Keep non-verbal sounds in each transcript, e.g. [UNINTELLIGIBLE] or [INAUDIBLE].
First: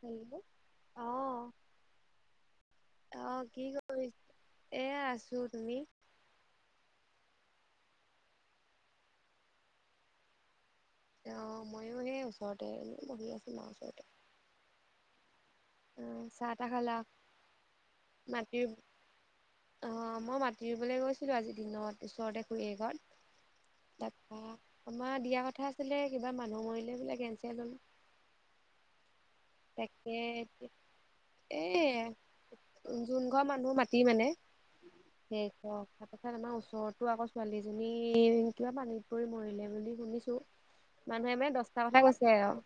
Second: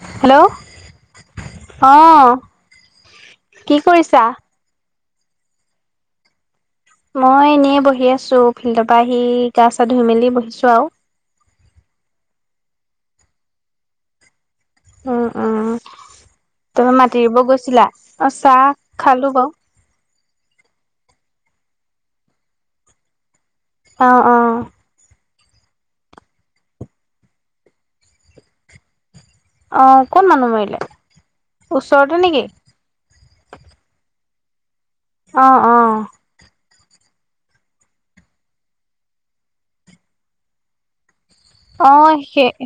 Hello, অঁ অ অঁ কি কৰি এয়া আছোঁ, তুমি? মই এনেই বহি আছোঁ, ফিল্ডৰ পৰা আহি গা চা ধুই মেলি বহিছোঁ আও। অঁ ময়ো সেই ওচৰতেনে বহি আছো মাৰ ওচৰতে। উম উম, অ চাহ তাহ খালা তুমি মাটি ৰুৱ গৈছিলা, অঁ চাহ খালো বাৰু। অঁ মই মাতি ৰুৱলৈ গৈছিলো আজি দিনত, ওচৰতে খুৰীয়ে ঘৰত। অ তা অ পা তোমাৰ দিয়া কথা আছিলে কিবা মানুহ মৰিলে বোলে কেনচেল হল। অ তাকে ক'ত মানুহ মৰিলে? এ ওচৰতে নেকি? যোন ঘৰ মানুহ মাটি মানে [INAUDIBLE] অ অ তাত আমাৰ ওচৰতো আকৌ ছোৱালীজনী কিবা পানীত পৰি মৰিলে বুলি শুনিছো। মানুহে মানে দশটা অ কথা গৈছে সেই অৱে।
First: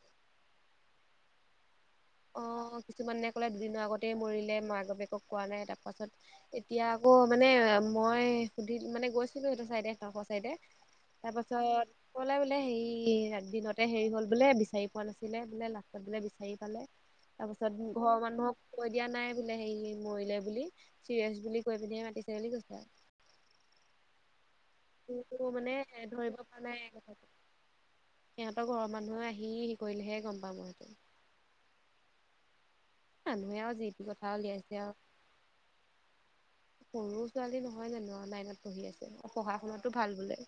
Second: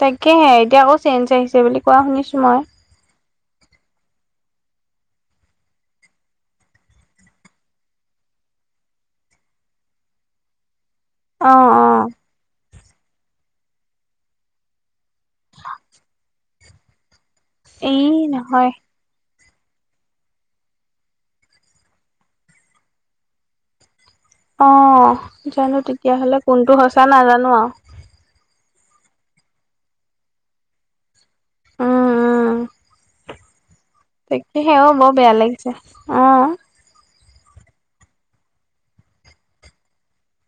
তাকেহে এতিয়া আকৌ চেঞ্জ আহিছে বুলি কোৱা শুনিছো মই। অ' কিছুমানে ক'লে দুদিনৰ আগতেই মৰিলে, মাক বাপেকক কোৱা নাই তাৰ পাছত এতিয়া আকৌ মানে মই সুধিত মানে গৈছিলো সেইটো চাইডে কাষৰ চাইডে তাৰ অ অ পাছত কলে বোলে হেৰি একদিনতে হেৰি হল বোলে বিচাৰি পোৱা না ছিলে বোলে লাষ্টত বোলে বিচাৰি পালে, তাৰ পিছত এই ঘৰৰ নহয় মানুহক কৈ দিয়া নাই বোলে, হেই মৰিলে বুলি চিৰিয়াচ বুলি কৈ পিনিহে মাতিছে বুলি কৈছে। অ সটো মানে জানো তেতিয়াহ'লে ধৰিব পৰা কোনটো নাই সঁচা কথাটো। নাজানো আৰু সিহঁতৰ ঘৰৰ মানুহ আহি কৰিলেহে গম পাম মই সেইঁটো। উম উম মানুহে যি টি কথা উলিয়াইছে তাকেহে আৰু ঔ বৰ বেয়া লাগিছে, অঁ। সৰু ছোৱালী নহয় জানো, নাইনত পঢ়ি আছে পঢ়া শুনাতো ভাল বোলে।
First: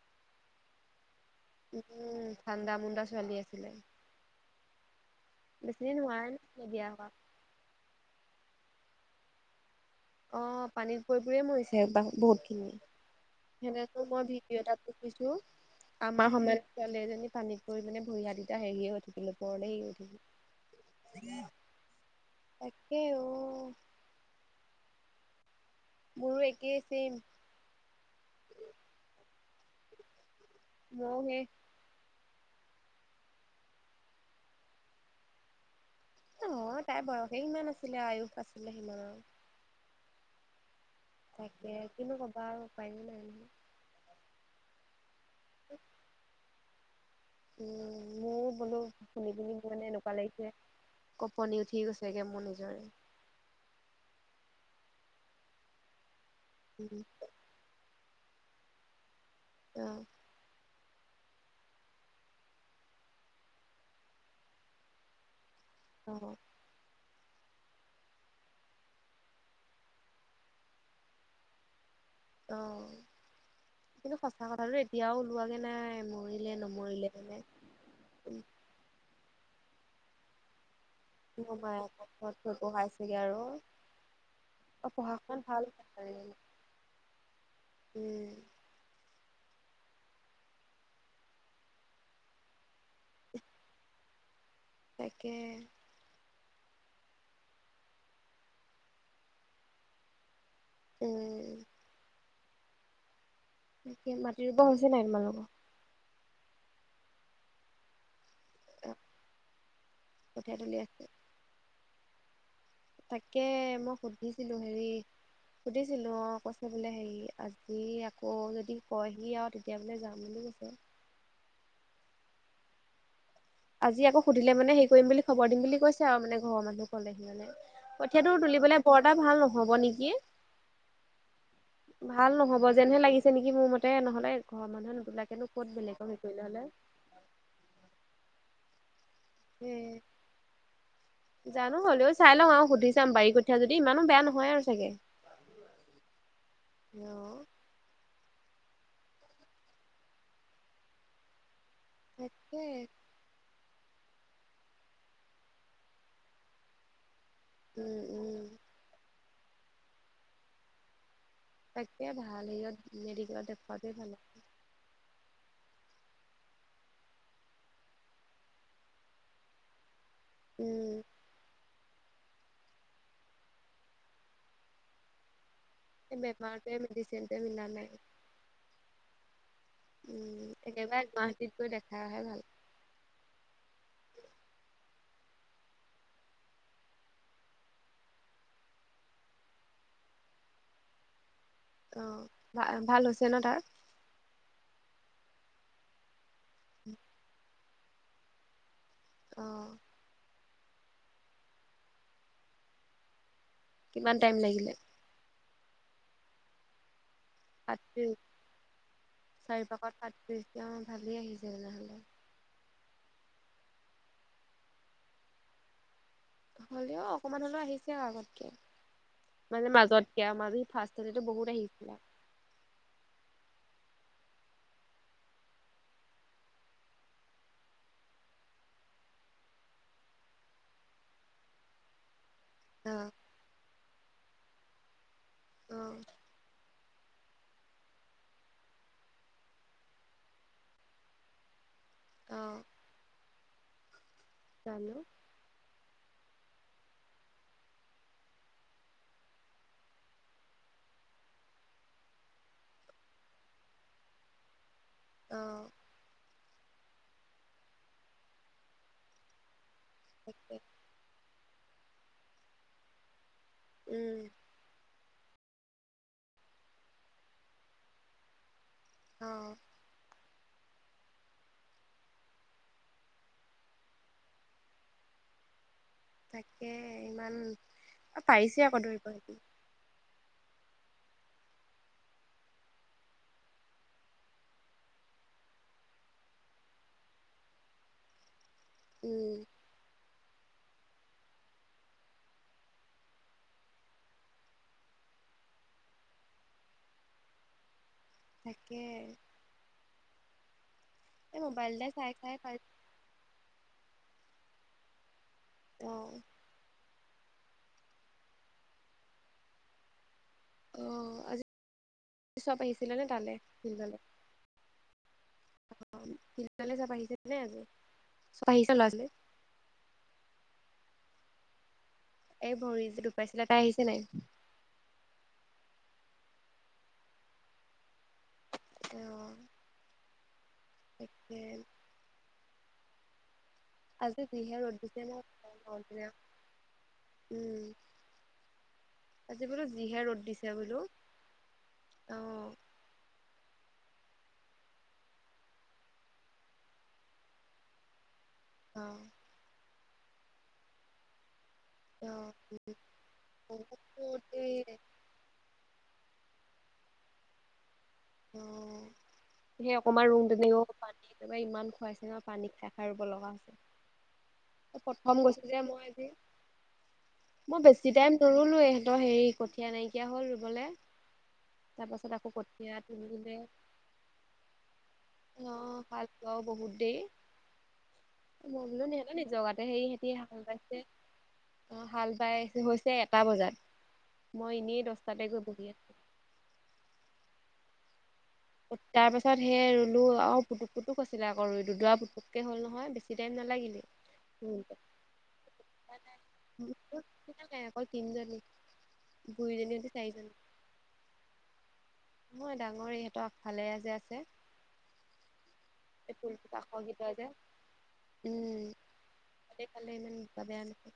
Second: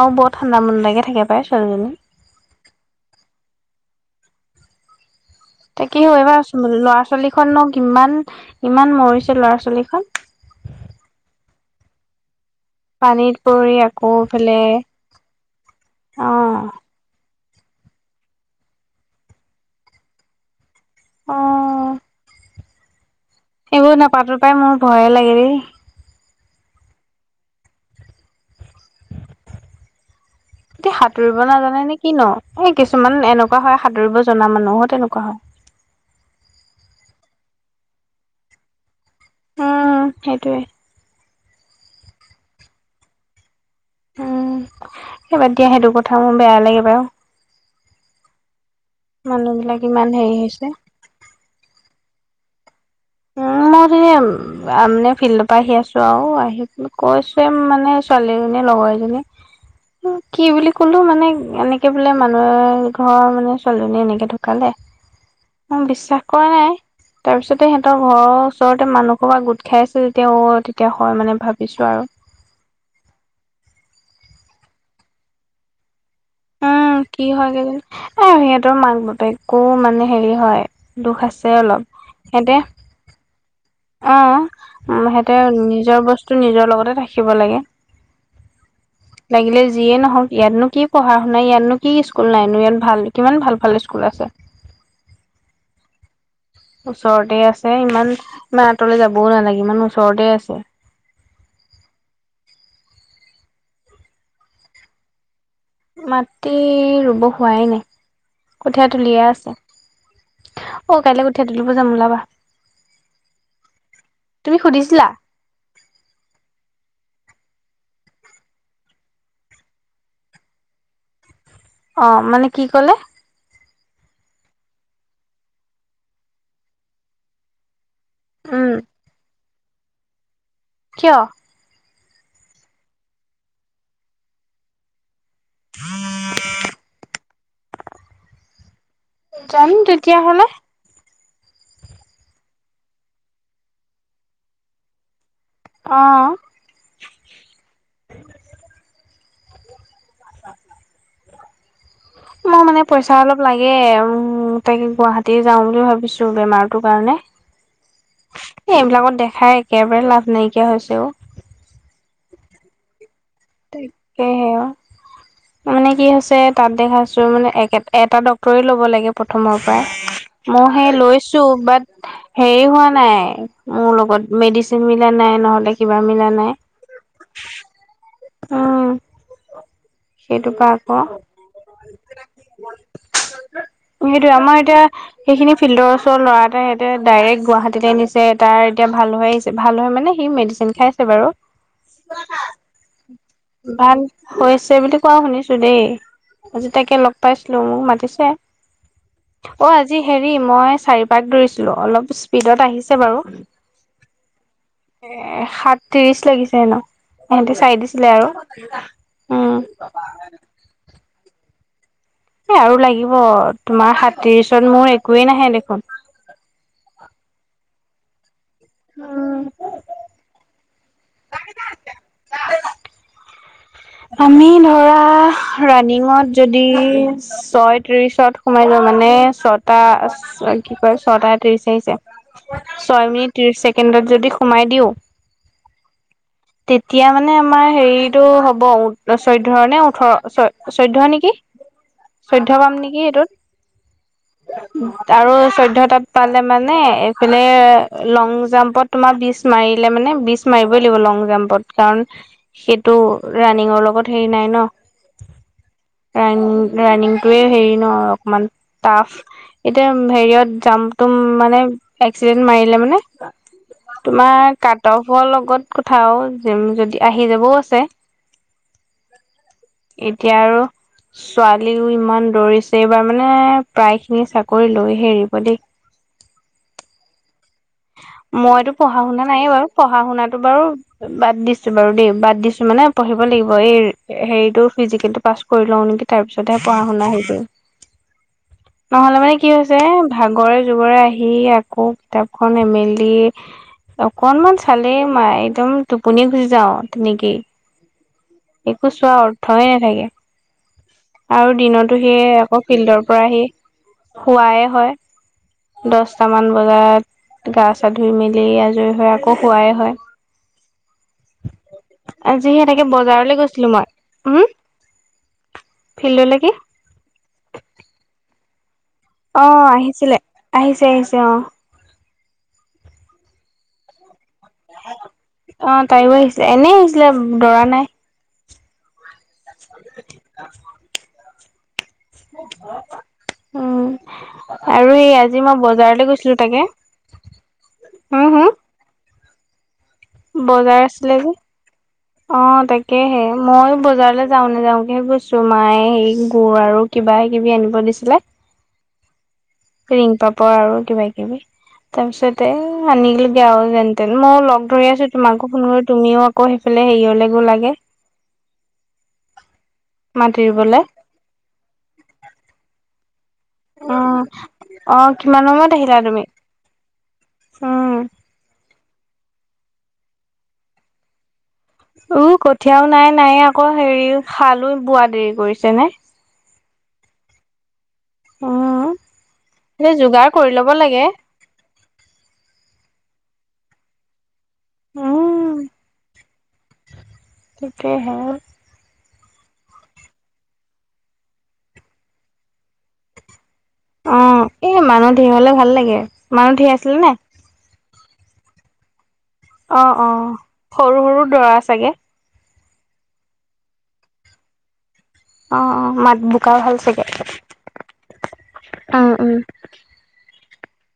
আৰু বৰ ঠাণ্ডা মন লাগে থাকে পায়। উম ঠাণ্ডা মুণ্ডা ছোৱালী আছিলে। বেছি দিন তাকেহে হোৱাই নাছিলে এইবাৰ বিয়া ল'ৰা হোৱা। ছোৱালী খননো কিমান ইমান মৰিছে ল'ৰা ছোৱালীখন। অঁ পানীত পৰি পৰি মৰিছে এইবাৰ বহুতখিনি। পানীত পৰি সেনেকৈ আকৌ মই এইফালে ভিডিঅ এটাত দেখিছোঁ, অ আমাৰ সমনীয়া ছোৱালী এজনী পানীত পৰি মানে ভূৰি হাত কিটা হেৰিয়ে হৈ থাকিলে ওপৰলে হেৰি হৈ অ থাকিল। তাকে ঔ। তোৰ নাপাতো পাই মোৰ ভয়ে লাগে দেই। মোৰো একেই চেইম। এতিয়া মইও সাঁতুৰিব সেই নাজানে কিনো এই কিছুমান এনেকুৱা হয় সাঁতুৰিব জনা মানুহো তেনেকুৱা হয়। নহত, তাইৰ বয়সে সিমান আছিলে আয়ুস আছিলে সিমানৰ। উম, সেইটোৱে। তাকে কিনো ক'বা আৰু উপায় নাই নহয়। উম, এই বাদ দিয়া সেইটো কথা মোৰ বেয়া লাগে বাৰু। উম মোৰ বোলো শুনি মানুহ পিনি মোৰ বিলাক মানে ইমান এনেকুৱা হেৰি লাগিছে হৈছে কপনি উঠি গৈছেগে, মোৰ নিজৰে উম মই সেয়া মানে ফিল্ডৰ পৰা আহি আছো আও আহি কৈছোঁ। প্ৰেম মানে ছোৱালী এজনী লগৰ এজনী [INAUDIBLE] কি বুলি ক'লো মানে এনেকে বোলে মানুহৰ ঘৰৰ মানে ছোৱালীজনীয়ে এনেকে ঢুকালে মোক বিশ্বাস কৰা নাই তাৰপিছতে সহ ত ত ঘৰৰ ওচৰতে মানুহসৰ বা পৰা গোট খাই আছে তেতিয়া তেতিয়া হয় মানে ভাবিছো আৰু। অ কিন্তু সঁচা কথাটো এতিয়াও ওলোৱাগে নাই মোৰ উম কি হয় কি এ সিহঁতৰ মাক বাপেকো মানে হেৰি হয় দুখ আছে অলপ সিহঁতে তেনেকে আৰু অ', অ পঢ়া সিহঁতে শুনাত ভাল নিজৰ হৈছে। বস্তু নিজৰ লগতে থাকিব লাগে। উম লাগিলে যিয়ে নহওক ইয়াতনো কি পঢ়া শুনা ইয়াতনো কি স্কুল নাইনো ইয়াত ভাল কিমান ভাল ভাল স্কুল আছে। তাকে ওচৰতে আছে ইমান ইমান আঁতৰলে যাবও নালাগে ইমান ওচৰতে আছে। উম। এয়া মাটি ৰুব হৈছে নাই তোমালোকৰ? মাটি ৰুব হোৱাই নাই। কঠীয়া তুলিয়ে আছে কঠীয়া তুলি অ আছে কাইলে কঠীয়া তুলিব যাম ওলাবা। তাকে মই সুধিছিলো তুমি হেৰি সুধিছিলা সুধিছিলোঁ অঁ কৈছে বোলে হেৰি আজি আকৌ যদি কয়হি আৰু তেতিয়া বোলে যাম বুলি কৈছে। অ', মানে কি ক'লে? আজি আকৌ সুধিলে মানে হেৰি কৰিম বুলি খবৰ দিম বুলি কৈছে আৰু মানে ঘৰৰ মানুহ ক'লেহি মানে। কঠীয়াটো উম তুলিবলৈ বৰ এটা ভাল নহব নেকি? কিয়? ভাল নহ'ব যেনহে লাগিছে নেকি মোৰ মতে নহলে ঘৰৰ মানুহে নুবিলাকেনো ক'ত বেলেগকে হেৰিলে হ'লে যাম উম। তেতিয়া হ'লে। জানো হ'লেও চাই লওঁ আৰু সুধি চাম বাৰী কঠীয়া যদি ইমানো বেয়া নহয় আৰু চাগে। অ'। অ'। তাকে। মই মানে পইচা অলপ লাগে উ তাকে গুৱাহাটী যাওঁ বুলি ভাবিছো বেমাৰটো কাৰণে উম উম। এ এইবিলাকত দেখাই একেবাৰে লাভ নাইকিয়া হৈছেও। তাকে ভাল হেয়ত মেডিকেলত দে তাকেহে মানে কি হৈছে তাত দেখাইছো মানে এটা ডক্তৰে ল'ব লাগে প্ৰথমৰ পৰা। মই উম, সেই লৈছো বাট হেৰি হোৱা নাই মোৰ লগত মেডিচিন মিলা নাই নহ'লে। কিবা মিলা নাই। বেমাৰ মেডিচিনট মিলা নাই। উম। উম, সেইটো পৰা আকৌ একেবাৰে গুৱাহাটীত গৈ দেখাই অহায়ে ভাল। সেইটোৱে আমাৰ এতিয়া সেইখিনি ফিল্ডৰ ওচৰ ল'ৰা এটা এতিয়া ডাইৰেক্ট গুৱাহাটীতে নিছে তাৰ এতিয়া ভাল হৈ আহিছে ভাল হয় মানে সি মে খাইছে বাৰু। অ ভাল হৈছে ন তাৰ? ভাল হৈছে বুলি কোৱা শুনিছো দেই। আজি তাকে লগ পাইছিলো মোক মাতিছে। অ আজি হেৰি মই চাৰিপাক দৌৰিছিলো অলপ স্পীডত আহিছে বাৰু। কিমান টাইম লাগিলে? এ সাত ত্ৰিশ লাগিছে হেনো ইহেঁতে চাই দিছিলে আৰু। উম চাৰিপাকত সাত ত্ৰীশ। অ ভালেই আহিছে তেনেহ'লে। এই আৰু লাগিব তোমাৰ সাতত্ৰিশত মোৰ একোৱেই নাহে দেখোন। হ'লেও অকমান হ'লেও আহিছে আগতকে মানে মাজতকে মাজি ফাৰ বহুত আহিছিলে। আমি ধৰা ৰানিঙত যদি ছয় ত্ৰিশত সোমাই যোৱা মানে ছটা কি কয় ছটা ত্ৰিশ আহিছে অ', ছয় মিনিট ত্ৰিশ ছেকেণ্ডত যদি সোমাই দিওঁ, অঁ তেতিয়া মানে আমাৰ হেৰিতটো হ'ব চৈধ্যয় নে ওঠৰ চ চৈধ্য নেকি? [INAUDIBLE] চৈধ্য অ', পাম নেকি এইটোত? জানো আৰু চৈধ্য তাত পালে মানে এইফালে লং জাম্পত তোমাৰ বিছ মাৰিলে মানে, বীছ মাৰিবই লাগিব লং জাম্প জাম্পত। কাৰণ সেইটো ৰাণিঙৰ লগত হেৰি নাই ন? অঁ ৰাণিংটোৱ হেৰি ন অকমান টাফ? এতিয়া তাকে হেৰিয়ত জাম্পটো মানে এক্সিডেন্ট মাৰিলে মানে উম তোমাৰ কাটফৰ লগত কথা অ' যদি আহি যাবও আছে। অ এতিয়া আৰু ছোৱালীও ইমান দৌৰিছে, এইবাৰ মানে প্ৰায় খিনি চাকৰি লৈ হে এৰিব দেই। তাকে ইমান অ', পাৰিছে মইতো আকৌ পঢ়া ধৰিব শুনা সেইটো নাইে বাৰু পঢ়া শুনাতটো বাৰু বাদ দিছো বাৰু দেই। বাদ দিছো মানে পঢ়িব লাগিব এই হেৰিতটো ফিজিকেলটো পাচ কৰি লওঁ নেকি? তাৰপিছতহে পঢ়া শুনা আহি কৰিম। [INAUDIBLE] নহলে মানে কি হৈছে ভাগৰে যুগৰে আহি আকৌ কিতাপখন মেলি অকনমান চালেই একদম টোপনি গুচি যাওঁ তেনেকেই। তাকে একো চোৱা অৰ্থয়ে নাথাকে। এই আৰু মোবাইলতে দিনতো চাই সেয়ে চাই পাই আকৌ, ফিল্ডৰ পৰা আহি শুৱাই হয়। অ', দহটামান বজাত গা -চা ধুই মেলি আজৰি হয়। আকৌ শুৱাই হয়। অ আজি, আজি চব সেনেকে আহিছিলে নে তালে বজাৰলৈ গৈছিলো মই, ফিল্ডলে উম ফিল্ডলৈকে? [UNINTELLIGIBLE] অ আহিছিলে, আহিছে -আহিছে অ' এই ভৰিত যে দুখ পাইছিলে তাই আহিছে নে নাই? অ তাইও আহিছিলে, এনে আহিছিলে দৌৰা নাই। অ [INAUDIBLE] হয় তাকে উম আজি যিহে ৰ'দ আৰু দিছে ন এই আজি মই দিনা বজাৰলৈ গৈছিলোঁ, তাকে। উম, হুম হুম? আজি বোলো যিহে ৰ'দ। দিছে বোলো বজাৰ আছিলে যে, অ তাকে। তাকেহে মইো বজাৰলৈ যাওঁ নেযাওঁকেহে গৈছো, মায়ে সেই গুৰ আৰু কিবা কিবি আনিব দিছিলে। অ। ৰিং পাপৰ আৰু কিবা কিবি। তাৰ অ', পিছতে আনিলো গেৱাও যেনতেন মই লগ ধৰি আছোঁ। মাকো ফোন কৰি তুমিও আকৌ সেইফালে হেৰিয়লে গ'লা গে। অ সেই অকমান ৰুম মাটি তেনেও ৰুবলে। পানী। ত‌ই ইমান খুৱাইছে নহয় পানীক খাই খাই ৰুব লগা হৈছে। উম, অ প্ৰথম কিমান গৈছো যে সময়ত মই আহিলা আজি তুমি? মই বেছি উম। টাইম নোৰুলো ইহঁতৰ হেৰি কঠীয়া নাইকিয়া হ'ল ৰুবলৈ। উ কঠিয়াও নাই তুলিলে নাই আকৌ হেৰি হালো বোৱা দেৰি কৰিছে নে? হাল অ বহুত দেৰি মই। উম নিজগাতে সেই এ সিহঁতি যোগাৰ সৈফাল কৰি ল'ব পাইছে। লাগে অঁ হাল বাই হৈছে এটা বজাত মই এনেই দহটাতে গৈ উম বহি আছো। তেতিয়া হে তাৰ পাছত সেই ৰুলো আৰু পুটুক পুটুক হৈছিলে আক ৰুৱা পুটুককে হ'ল নহয় বেছি টাইম নালাগিলে। অ ৰুওঁতে এই মানুহ ধেৰ হ'লে ভাল লাগে, মানুহ ধেৰ আছিলে নে নাই? কোনো নাই অকল‌ তিনিজনি। অ' অ। সৰু, সৰু দৰা চাগে। মই ডাঙৰে, ইহঁতৰ আগফালে যে আছে। অ, অ। এই মাত বোকাও হ'ল চাগে। উ। উম উম এইফালে ইমান বোকা বেয়া নহয়।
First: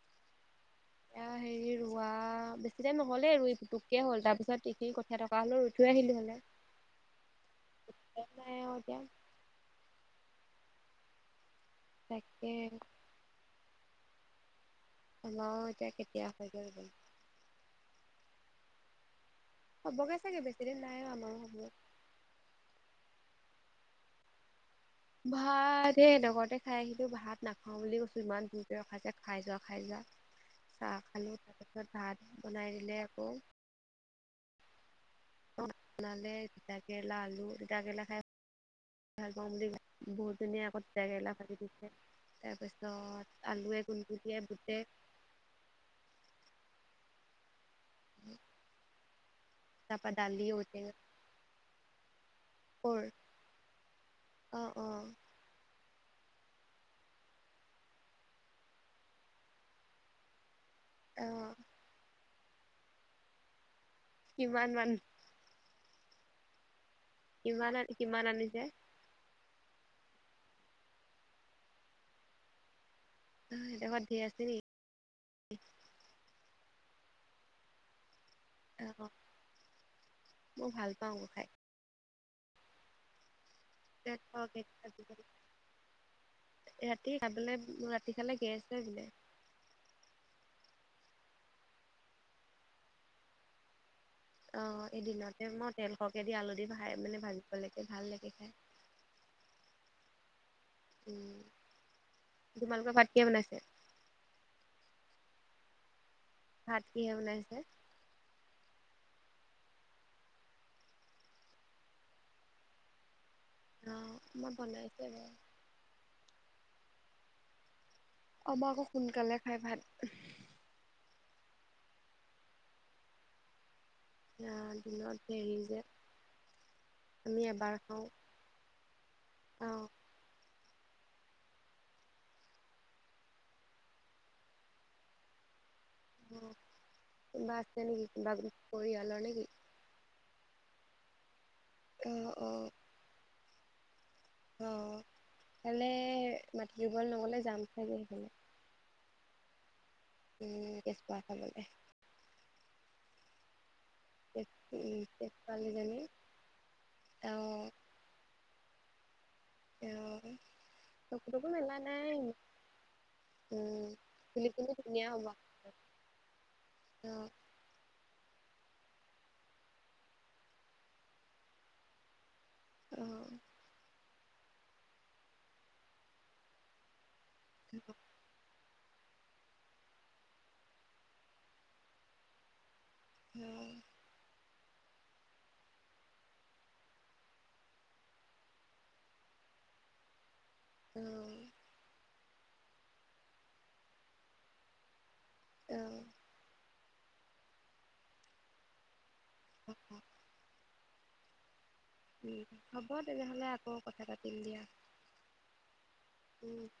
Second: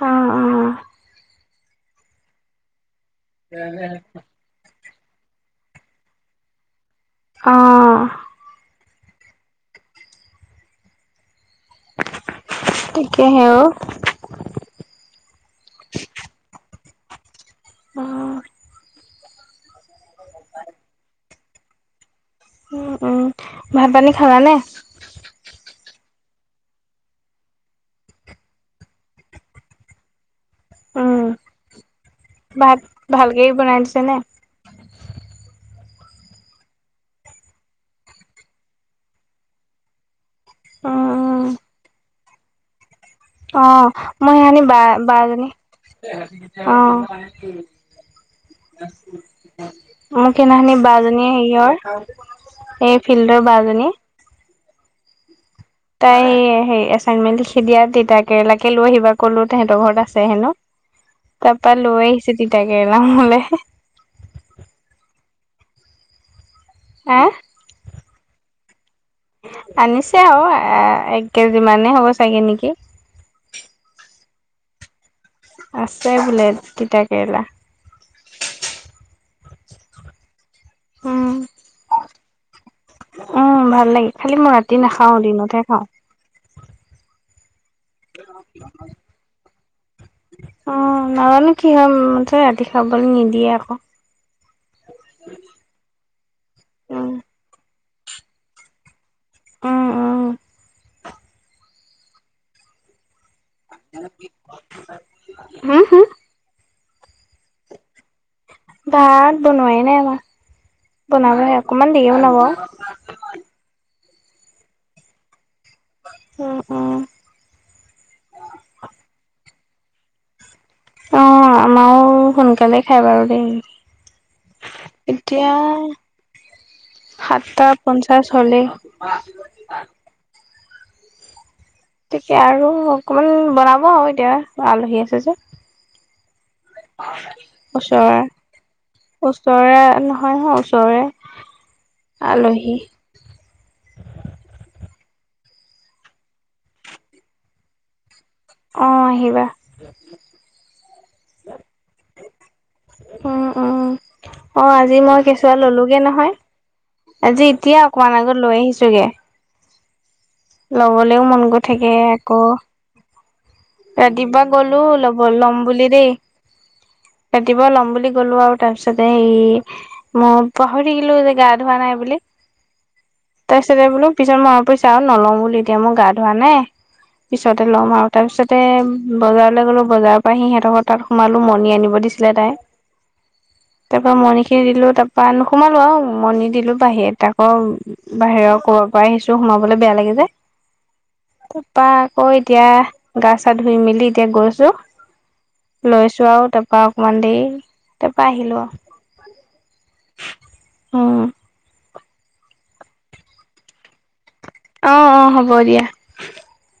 অ, অ। এয়া, হেৰি ৰোৱা, বেছি টাইম নহ'লে, ৰুই পুটোককে হ'ল। তাৰ পিছত এইটিৰ কঠীয়া। পৰা হ'লে ৰুই থৈ আহিলো হ'লে। অ। নেখায় অ এতিয়া। তাকে। একে সে ও। ন এতিয়া কেতিয়া হয় গৈ। অ। হ'বগে চাগে বেছি দিন নাই আৰু আমাৰ সময়ত। উ, উম। ভাত পানী খালানে? ভাত, হেই ঘৰতে খাই আহিলো, ভাত নাখাও বুলি কৈছো। ইমান যোৰকে ৰখাইছে খাই যোৱা, খাই যা। চাহ উম খালো, তাৰ পিছত ভাত বনাই ভাত দিলে আকৌ। ভালকে বনাই দিছে নে? ভাত বনালে, তিতাকেৰেলা, আলু। তিতাকেৰেলা খাই ভাল পাওঁ বুলি যে বহুত। টুনি আকৌ উম তিতাকেৰেলা উম ভাজি দিছে, তাৰপিছত। অ'। আলুৱে মই গুনগুটিয়াই সেহনি বুটে বা বাৰজনী, অ'। [UNINTELLIGIBLE] তাৰপা মোক দালি সেইনাখনি ঔটেঙা বাজনী হেৰিয়ৰ, ক'ৰ এই ফিল্ডৰ বাজনী। অ', অ। তাই হেৰি এচাইনমেণ্ট লিখি দিয়া, তিতা কেৰেলাকে লৈ আহিবা ক'লো তেহেতৰ ঘৰত আছে হেনো। অ তাৰপা লৈ আহিছে তিতাকেৰেলা মোলে। কিমান মান? হা? কিমান আন কিমান আনিছে? আনিছে আৰু এ এক কেজি মানেই হ'ব চাগে নেকি। অ সেঁতৰ ঘৰত ধেৰ আছে নেকি? আছে বোলে, তিতা কেৰেলা। অ, অ মই ভাল পাও উম খাই উম ভাল লাগে, খালি মই ৰাতি নাখাও দিনতহে খাও। ৰাতি খাবলৈ ৰাতি খালে গেছ হয় বোলে অ নাজানো কি হয় মুঠতে ৰাতি খাবলৈ নিদিয়ে আকৌ। অ এদিনতে মই তেল সৰকে দি আলু দি খাই উম মানে ভাজিব লাগে ভাল লাগে খাই। উ উ উম, তোমালোকৰ ভাত কিহে বনাইছে? উ হু হু। ভাত কিহে বনাইছে? ভাত বনোৱাই নাই আমাৰ বনাবহে, অকনমান দেৰিকে বনাব। অ মই বনাইছো আৰু উম উম। আমাকো সোনকালে খাই ভাত। অ আমাৰো সোনকালে খাই বাৰু দেই। অ দিনত এতিয়া হেৰি যে আমি সাতটা এবাৰ খাওঁ। পঞ্চাছ হলেই অ। তেতিয়া আৰু অকণমান বনাব আৰু এতিয়া, আলহী আছে যে। অ'। কোনোবা আছে নেকি ওচৰে কোনোবা পৰিয়ালৰ নেকি? ওচৰে ন হয়, হয় ওচৰৰে অ', অ', আলহী। অ সেফালে মাটিব নগলে যাম চাগে সেইফালে। অ আহিবা। উম কেছোৱা এটা ললে। উম, উম অ আজি উম, মই কেঁচুৱা কেঁচুৱালীজনী ললোগে নহয় আজি অ', এতিয়া অকণমান আগত লৈ আহিছোগে। উম ল'বলৈও মন গৈ থাকে আকৌ উম ৰাতিপুৱা ফুলি ফুলি গলো ধুনীয়া লব হ'ব অ'। লম বুলি দেই অ', তা ক ল'ম বুলি গ'লো আও তাৰ পিছতে সেই মই পাহৰি থাকিলো যে গা ধোৱা নাই বুলি। অ তাৰ পিছতে বোলো পিছত মনত পৰিছে আও নলম বুলি এতিয়া মই গা ধোৱা নাই পিছতে ল'ম আৰু তাৰপিছত তে বজাৰলৈ গ'লো বজাৰৰ পৰা আহি সিহঁতৰ ঘৰৰ তাত সোমালো মণি আনিব দিছিলে তাই। উম তাৰপৰা মণিখিনি দিলো তাৰপৰা নোসোমালো আও মণি দিলো বাহিৰত আকৌ বাহিৰৰ কৰ'ৰ পৰা আহিছো সোমাবলৈ বেয়া লাগে যে। উম, তাপা আকৌ এতিয়া গা চা ধুই মেলি এতিয়া গৈছো। লৈছো আৰু তাৰপা অকমান দেৰি তাৰপা আহিলো আৰু। [UNINTELLIGIBLE] উম, হ'ব তেনেহ'লে আকৌ কথা পাতিম দিয়া। অ', অ', হ'ব দিয়া। উম।